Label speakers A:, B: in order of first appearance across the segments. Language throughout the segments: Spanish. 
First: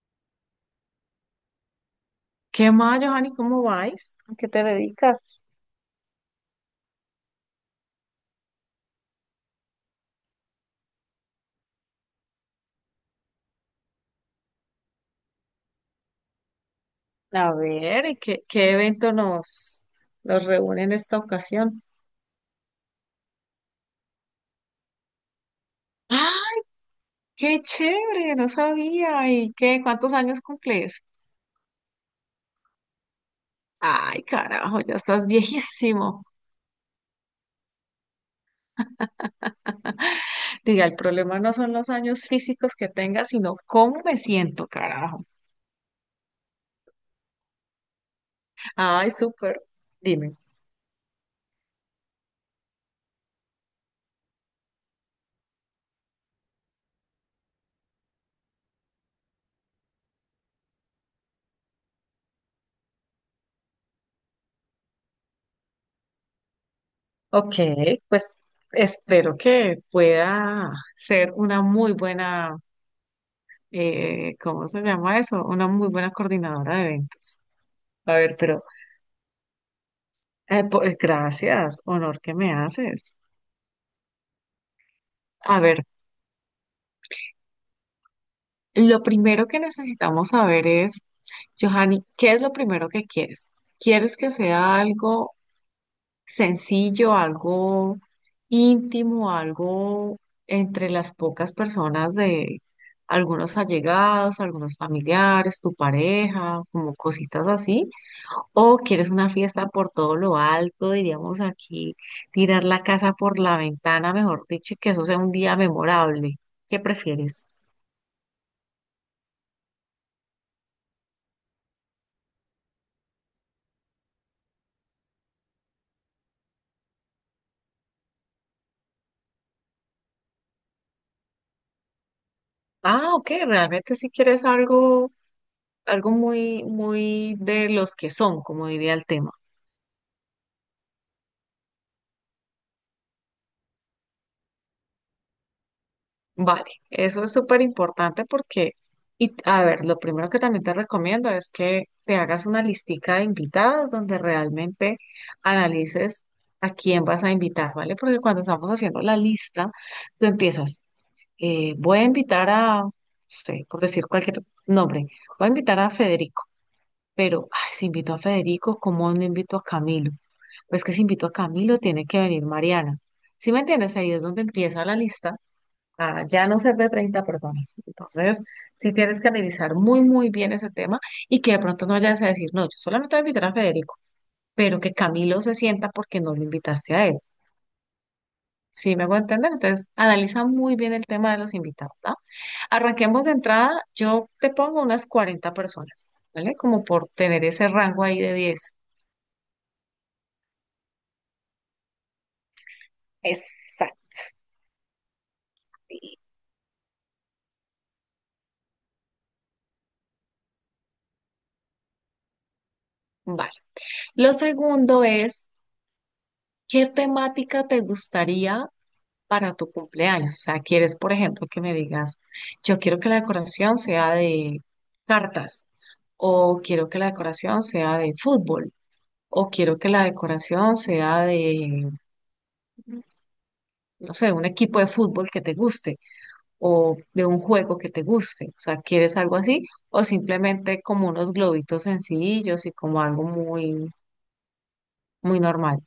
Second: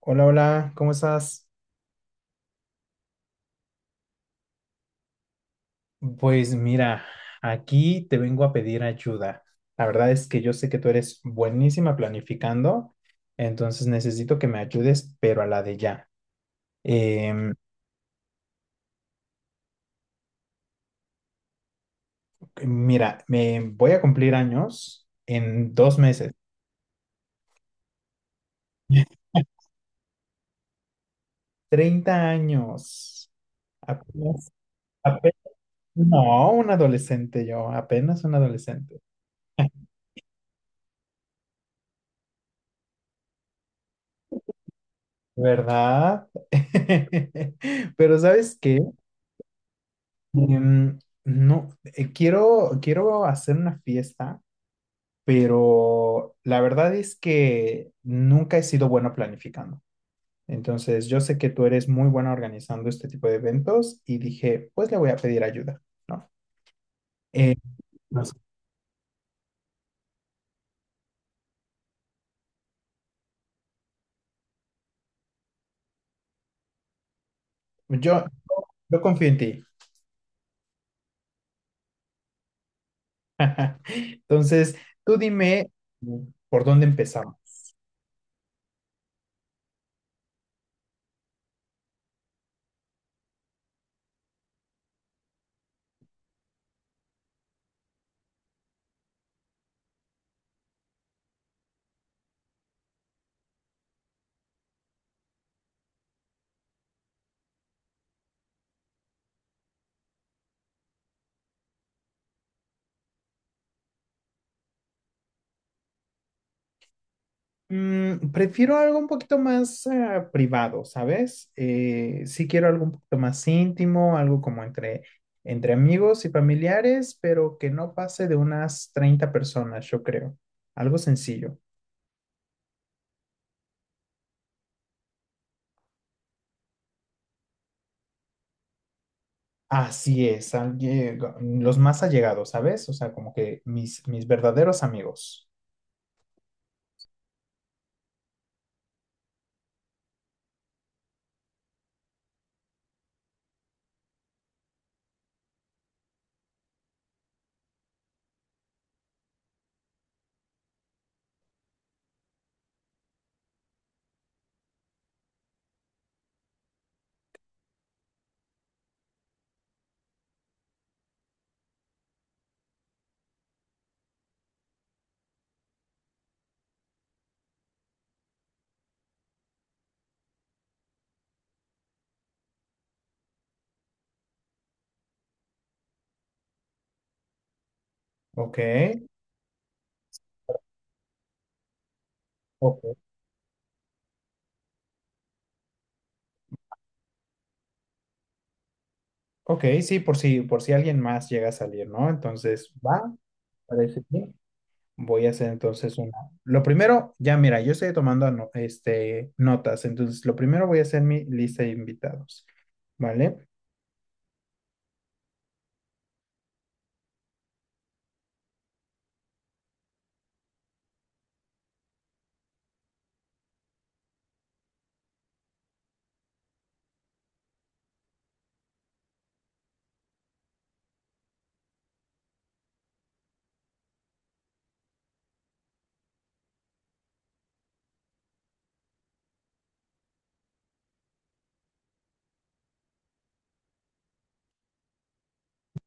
A: Hola, hola, ¿cómo estás?
B: ¿Qué más, Johanny? ¿Cómo vais? ¿A qué te dedicas?
A: Pues mira, aquí te vengo a pedir ayuda. La verdad es que yo sé que tú eres buenísima planificando, entonces necesito que me ayudes, pero a la de ya.
B: A
A: Em,
B: ver, y ¿qué evento nos reúne en esta ocasión?
A: Mira, me voy a cumplir años en 2 meses.
B: ¡Ah! ¡Qué chévere! No sabía. ¿Y qué? ¿Cuántos años cumples?
A: 30 años.
B: Ay,
A: Apenas,
B: carajo, ya estás
A: ape-
B: viejísimo.
A: no, un adolescente yo, apenas un adolescente,
B: Diga, el problema no son los años físicos que tengas, sino cómo me siento, carajo.
A: ¿verdad? Pero ¿sabes qué?
B: Ay, súper. Dime.
A: Em, no, quiero hacer una fiesta, pero la verdad es que nunca he sido bueno planificando. Entonces, yo sé que tú eres muy buena organizando este tipo de eventos y dije, pues le voy a pedir ayuda, ¿no? Eh,
B: Ok,
A: No sé.
B: pues espero que pueda ser una muy buena ¿cómo se llama eso? Una muy buena coordinadora de eventos. A
A: yo,
B: ver, pero
A: yo confío en ti.
B: gracias, honor que me haces.
A: Entonces, tú
B: A
A: dime,
B: ver,
A: mm, por dónde empezamos.
B: lo primero que necesitamos saber es, Johanny, ¿qué es lo primero que quieres? ¿Quieres que sea algo sencillo, algo íntimo, algo entre las pocas personas de algunos allegados, algunos familiares, tu pareja, como cositas así? O quieres una fiesta por todo lo alto, diríamos aquí, tirar la casa por la ventana, mejor dicho, y que eso sea un día memorable. ¿Qué prefieres?
A: Prefiero algo un poquito más privado, ¿sabes? Sí quiero algo un poquito más íntimo, algo como entre amigos y familiares, pero que no pase de unas 30 personas, yo creo. Algo sencillo.
B: Ah, ok, realmente si quieres algo, algo muy, muy de los que son, como diría el tema.
A: Así es, los más allegados, ¿sabes? O sea, como que mis verdaderos amigos.
B: Vale, eso es súper importante porque, y a ver, lo primero que también te recomiendo es que te hagas una listica de invitados donde realmente analices a quién vas a invitar, ¿vale? Porque cuando estamos haciendo la lista, tú empiezas. Voy a invitar a, no sé, por decir cualquier nombre, voy a invitar a Federico, pero ay, si invito a Federico, ¿cómo no invito a Camilo? Pues que si invito a Camilo, tiene que venir Mariana. ¿Sí me entiendes? Ahí es donde empieza la lista a ya no ser de 30 personas. Entonces, sí tienes que analizar muy, muy bien ese tema y que de pronto no vayas a decir, no, yo solamente voy a invitar a Federico, pero que Camilo se sienta porque no lo invitaste a él.
A: Ok.
B: ¿Sí me hago entender? Entonces, analiza muy bien el tema de los invitados, ¿ah?
A: Ok,
B: Arranquemos de entrada, yo te pongo unas 40 personas, ¿vale? Como por tener ese rango ahí de 10.
A: ok, sí, por si alguien más llega a salir, ¿no? Entonces, va, parece
B: Exacto.
A: bien. Voy a hacer entonces una. Lo primero, ya mira, yo estoy tomando este, notas, entonces lo primero voy a hacer mi lista de invitados, ¿vale?
B: Vale. Lo segundo es, ¿qué temática te gustaría para tu cumpleaños? O sea, quieres, por ejemplo, que me digas, yo quiero que la decoración sea de cartas, o quiero que la decoración sea de fútbol, o quiero que la decoración sea de, no sé, un equipo de fútbol que te guste, o de un juego que te guste. O sea, ¿quieres algo así? O simplemente como unos globitos sencillos y como algo muy, muy normal.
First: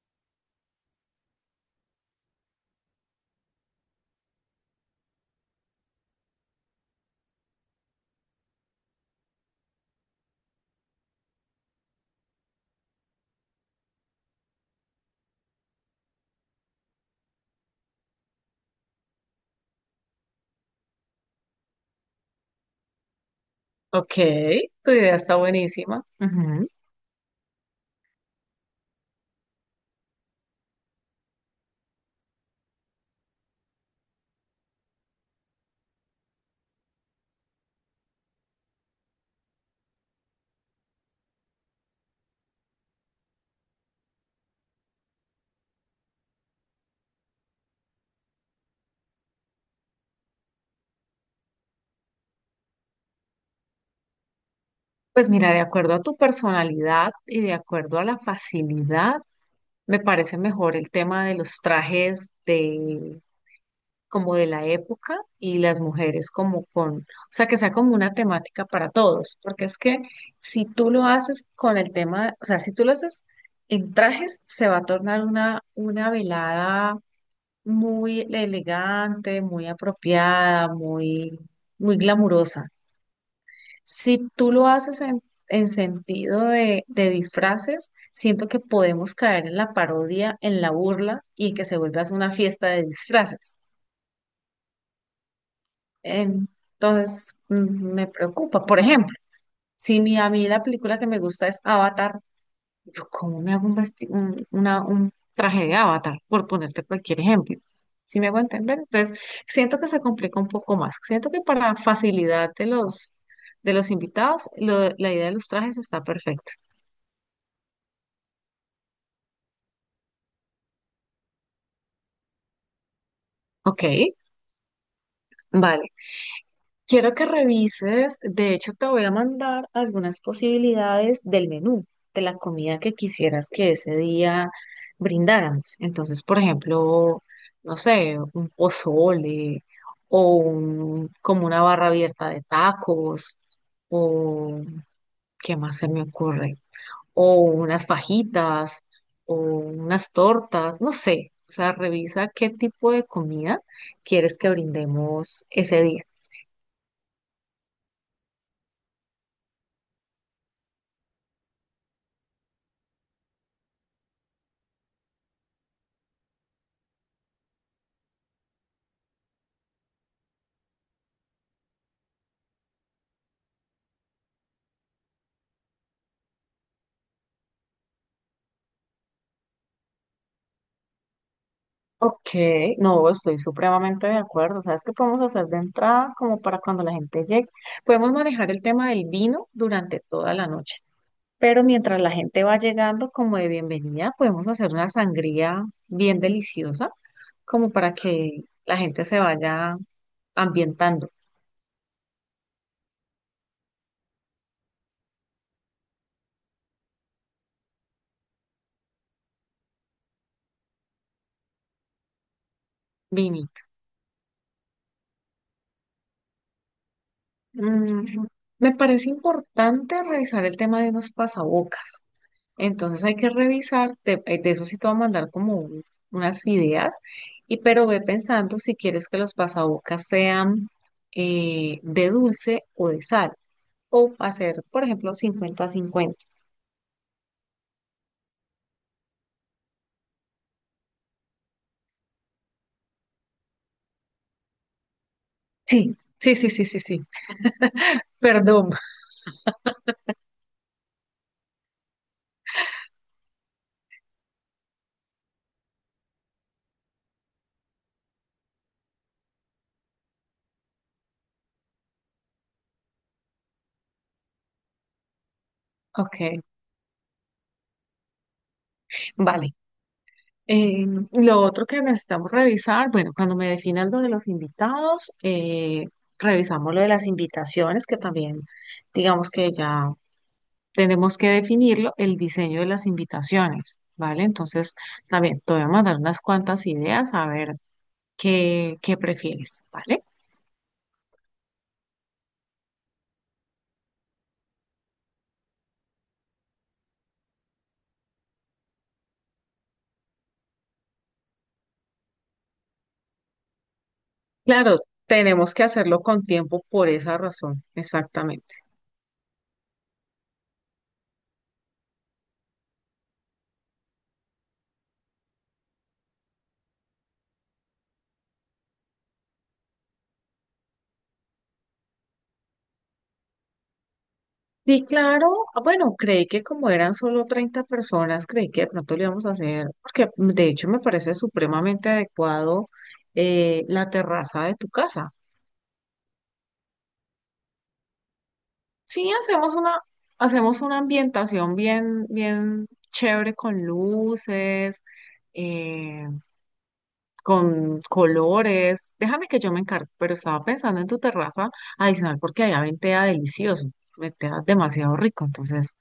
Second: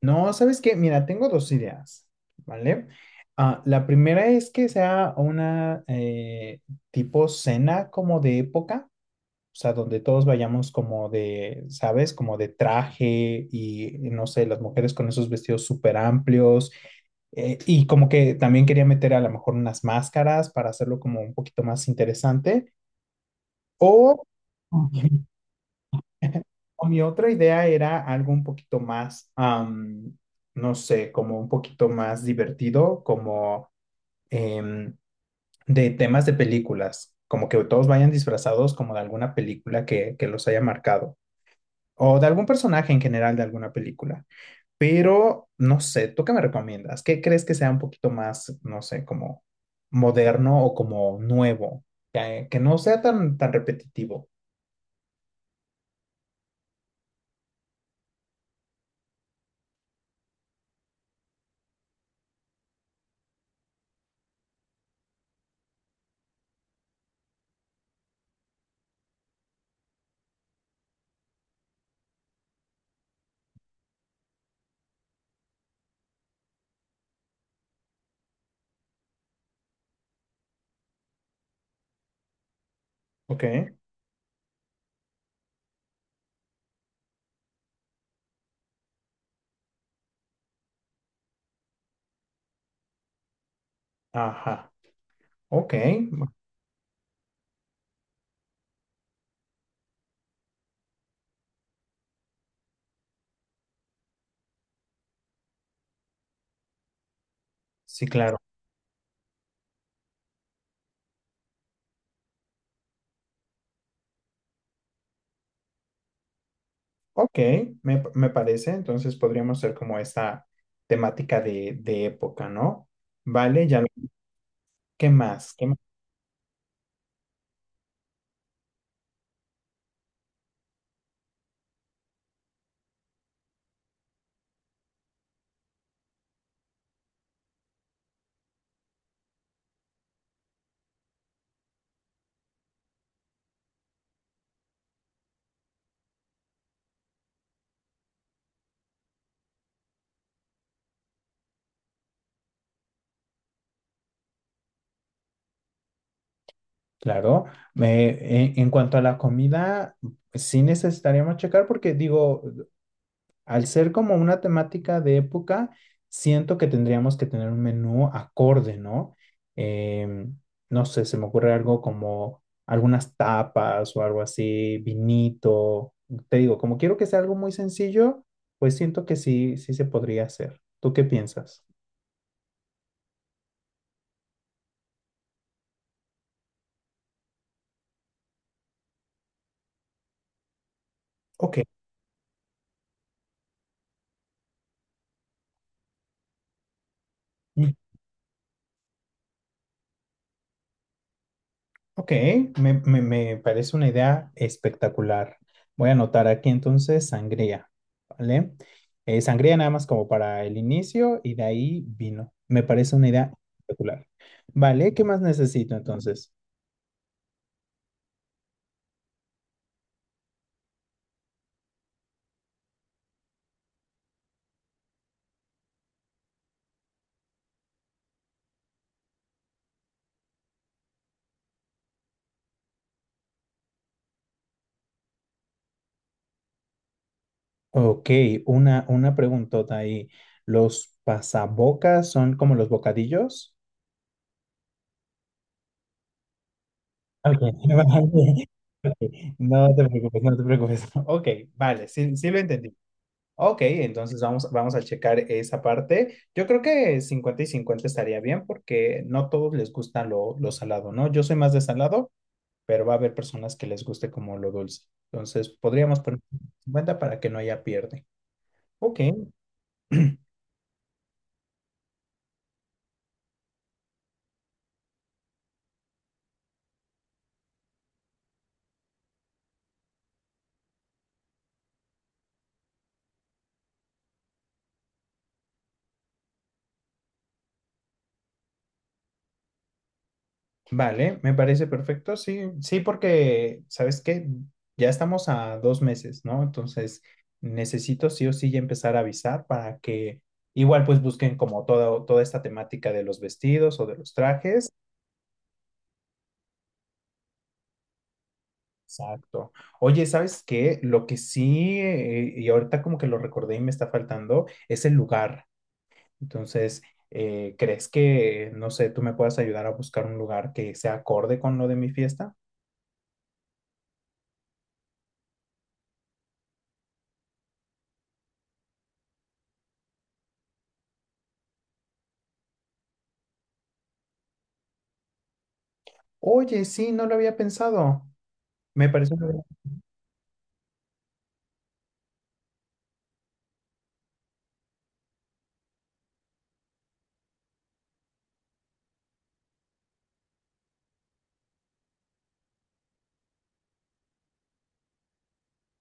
A: No, ¿sabes qué? Mira, tengo dos ideas, ¿vale? Ah, la primera es que sea una tipo cena como de época, o sea, donde todos vayamos como de, ¿sabes? Como de traje y, no sé, las mujeres con esos vestidos súper amplios. Y como que también quería meter a lo mejor unas máscaras para hacerlo como un poquito más interesante.
B: Ok,
A: O,
B: tu idea está buenísima. Ujú.
A: o mi otra idea era algo un poquito más, no sé, como un poquito más divertido, como em, de temas de películas, como que todos vayan disfrazados como de alguna película que los haya marcado o de algún personaje en general de alguna película. Pero no sé, ¿tú qué me recomiendas? ¿Qué crees que sea un poquito más, no sé, como moderno o como nuevo? Que no sea tan repetitivo.
B: Pues mira, de acuerdo a tu personalidad y de acuerdo a la facilidad, me parece mejor el tema de los trajes de como de la época y las mujeres como con, o sea, que sea como una temática para todos, porque es que si tú lo haces con el tema, o sea, si tú lo haces en trajes, se va a tornar una velada muy elegante, muy apropiada, muy, muy glamurosa.
A: Ok,
B: Si tú lo haces en sentido de disfraces, siento que podemos caer en la parodia, en la burla y en que se vuelva una fiesta de disfraces.
A: ajá, ok, bu-
B: Entonces, me preocupa. Por ejemplo, si mi, a mí la película que me gusta es Avatar, yo cómo me hago un, vesti- un, una- un traje de Avatar, por ponerte cualquier ejemplo.
A: sí,
B: ¿Si me
A: claro.
B: hago entender? Entonces, siento que se complica un poco más. Siento que para facilidad de los invitados, lo- la idea de los trajes está perfecta.
A: Ok, me parece, entonces podríamos ser como esta temática de época, ¿no? Vale, ya,
B: Ok,
A: ¿qué más? ¿Qué más?
B: vale. Quiero que revises, de hecho te voy a mandar algunas posibilidades del menú, de la comida que quisieras que ese día brindáramos. Entonces, por ejemplo, no sé, un pozole o como una barra abierta de tacos o ¿qué más se me ocurre? O unas fajitas o unas tortas, no sé. O sea, revisa qué tipo de comida quieres que brindemos ese día.
A: Claro, en cuanto a la comida, sí necesitaríamos checar porque digo, al ser como una temática de época, siento que tendríamos que tener un menú acorde, ¿no? Em, no sé, se me ocurre algo como algunas tapas o algo así, vinito. Te digo, como quiero que sea algo muy sencillo, pues siento que sí se podría hacer. ¿Tú qué piensas?
B: Ok, no, estoy supremamente de acuerdo. ¿Sabes qué podemos hacer de entrada como para cuando la gente llegue? Podemos manejar el tema del vino durante toda la noche,
A: Ok.
B: pero mientras la gente va llegando como de bienvenida, podemos hacer una sangría bien deliciosa como para que la gente se vaya ambientando.
A: Ok, me parece una idea espectacular. Voy a anotar aquí entonces sangría, ¿vale? Sangría nada más como para el inicio y de ahí vino. Me parece una idea
B: Vinito.
A: espectacular. ¿Vale? ¿Qué más necesito entonces?
B: Mm, me parece importante revisar el tema de unos pasabocas. Entonces hay que revisar, de eso sí te voy a mandar como unas ideas, y pero ve pensando si quieres que los pasabocas sean de dulce o de sal, o hacer, por ejemplo, 50 a 50.
A: Ok, una preguntota ahí. ¿Los pasabocas son como los bocadillos?
B: Sí, sí, sí, sí, sí, sí.
A: Ok, vale.
B: Perdón.
A: Ok, no te preocupes, no te preocupes. Ok, vale, sí lo entendí. Ok, entonces vamos a checar esa parte. Yo creo que 50 y 50 estaría bien porque no todos les gusta lo salado, ¿no? Yo soy más de salado, pero va a haber personas que les guste como lo dulce. Entonces podríamos poner
B: Ok,
A: 50 para que no haya pierde. Ok,
B: vale. Eh, lo otro que necesitamos revisar, bueno, cuando me definan lo de los invitados, revisamos lo de las invitaciones, que también digamos que ya tenemos que definirlo, el diseño de las invitaciones, ¿vale? Entonces, también te voy a mandar unas cuantas ideas a ver qué, qué prefieres, ¿vale?
A: vale, me parece perfecto. Sí, sí, porque, ¿sabes qué? Ya estamos a 2 meses, ¿no? Entonces necesito sí o sí ya empezar a avisar para que igual pues busquen como toda esta temática de los vestidos o de los trajes.
B: Claro, tenemos que hacerlo con tiempo por esa razón, exactamente.
A: Exacto. Oye, ¿sabes qué? Lo que sí, y ahorita como que lo recordé y me está faltando, es el lugar. Entonces, ¿crees que, no sé, tú me puedas ayudar a buscar un lugar que sea acorde con lo de mi fiesta?
B: Sí, claro, ah, bueno, creí que como eran solo 30 personas, creí que de pronto lo íbamos a hacer, porque de hecho me parece supremamente adecuado la terraza de tu casa.
A: Oye, sí, no lo había pensado. Me
B: Sí,
A: parece muy bien.
B: hacemos una ambientación bien, bien chévere con luces, eh, con colores. Déjame que yo me encargo, pero estaba pensando en tu terraza adicional porque allá ventea delicioso, ventea demasiado rico, entonces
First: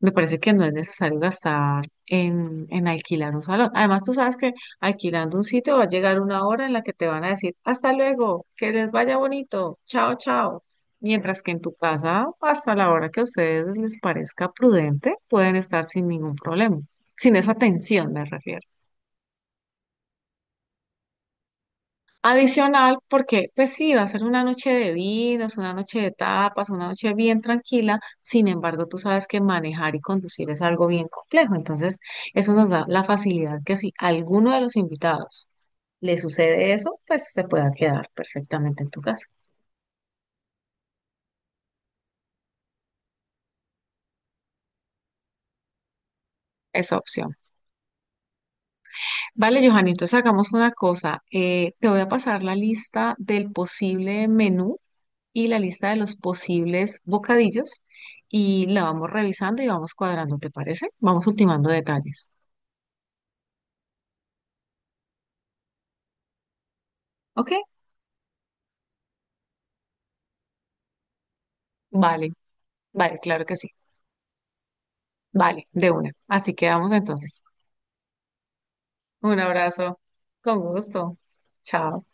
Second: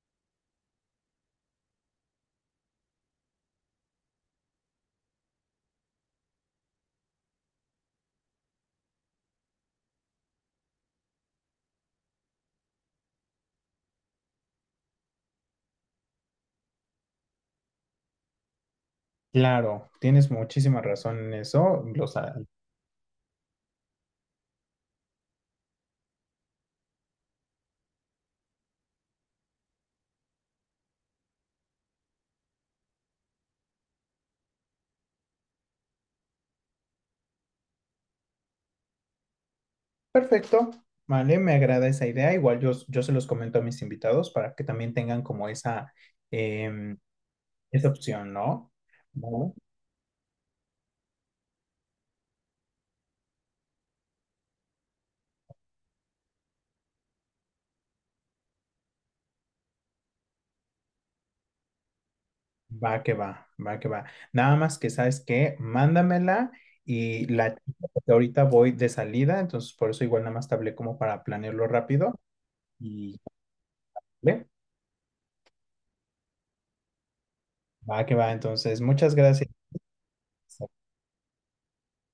B: me parece que no es necesario gastar en alquilar un salón. Además, tú sabes que alquilando un sitio va a llegar una hora en la que te van a decir, hasta luego, que les vaya bonito, chao, chao. Mientras que en tu casa, hasta la hora que a ustedes les parezca prudente, pueden estar sin ningún problema, sin esa tensión, me refiero.
A: Claro, tienes muchísima razón en eso. Los, a-
B: Adicional, porque pues sí, va a ser una noche de vinos, una noche de tapas, una noche bien tranquila. Sin embargo, tú sabes que manejar y conducir es algo bien complejo. Entonces, eso nos da la facilidad que si a alguno de los invitados le sucede eso, pues se pueda quedar perfectamente en tu casa.
A: perfecto, vale, me agrada esa idea. Igual yo se los comento a mis invitados para que también tengan como
B: Esa
A: em,
B: opción.
A: esa opción, ¿no? ¿No?
B: Vale, Johan, entonces hagamos una cosa. Te voy a pasar la lista del posible menú y la lista de los posibles bocadillos y la vamos revisando y vamos cuadrando, ¿te parece? Vamos ultimando detalles.
A: Va que va, va que va. Nada más que sabes que mándamela y
B: ¿Ok?
A: la chica, porque ahorita voy de salida, entonces por eso igual nada más te hablé como para planearlo rápido
B: Vale, vale,
A: y
B: claro que sí.
A: ¿vale?
B: Vale, de una. Así quedamos entonces.
A: Va que va. Entonces, muchas
B: Un
A: gracias.
B: abrazo. Con gusto. Chao.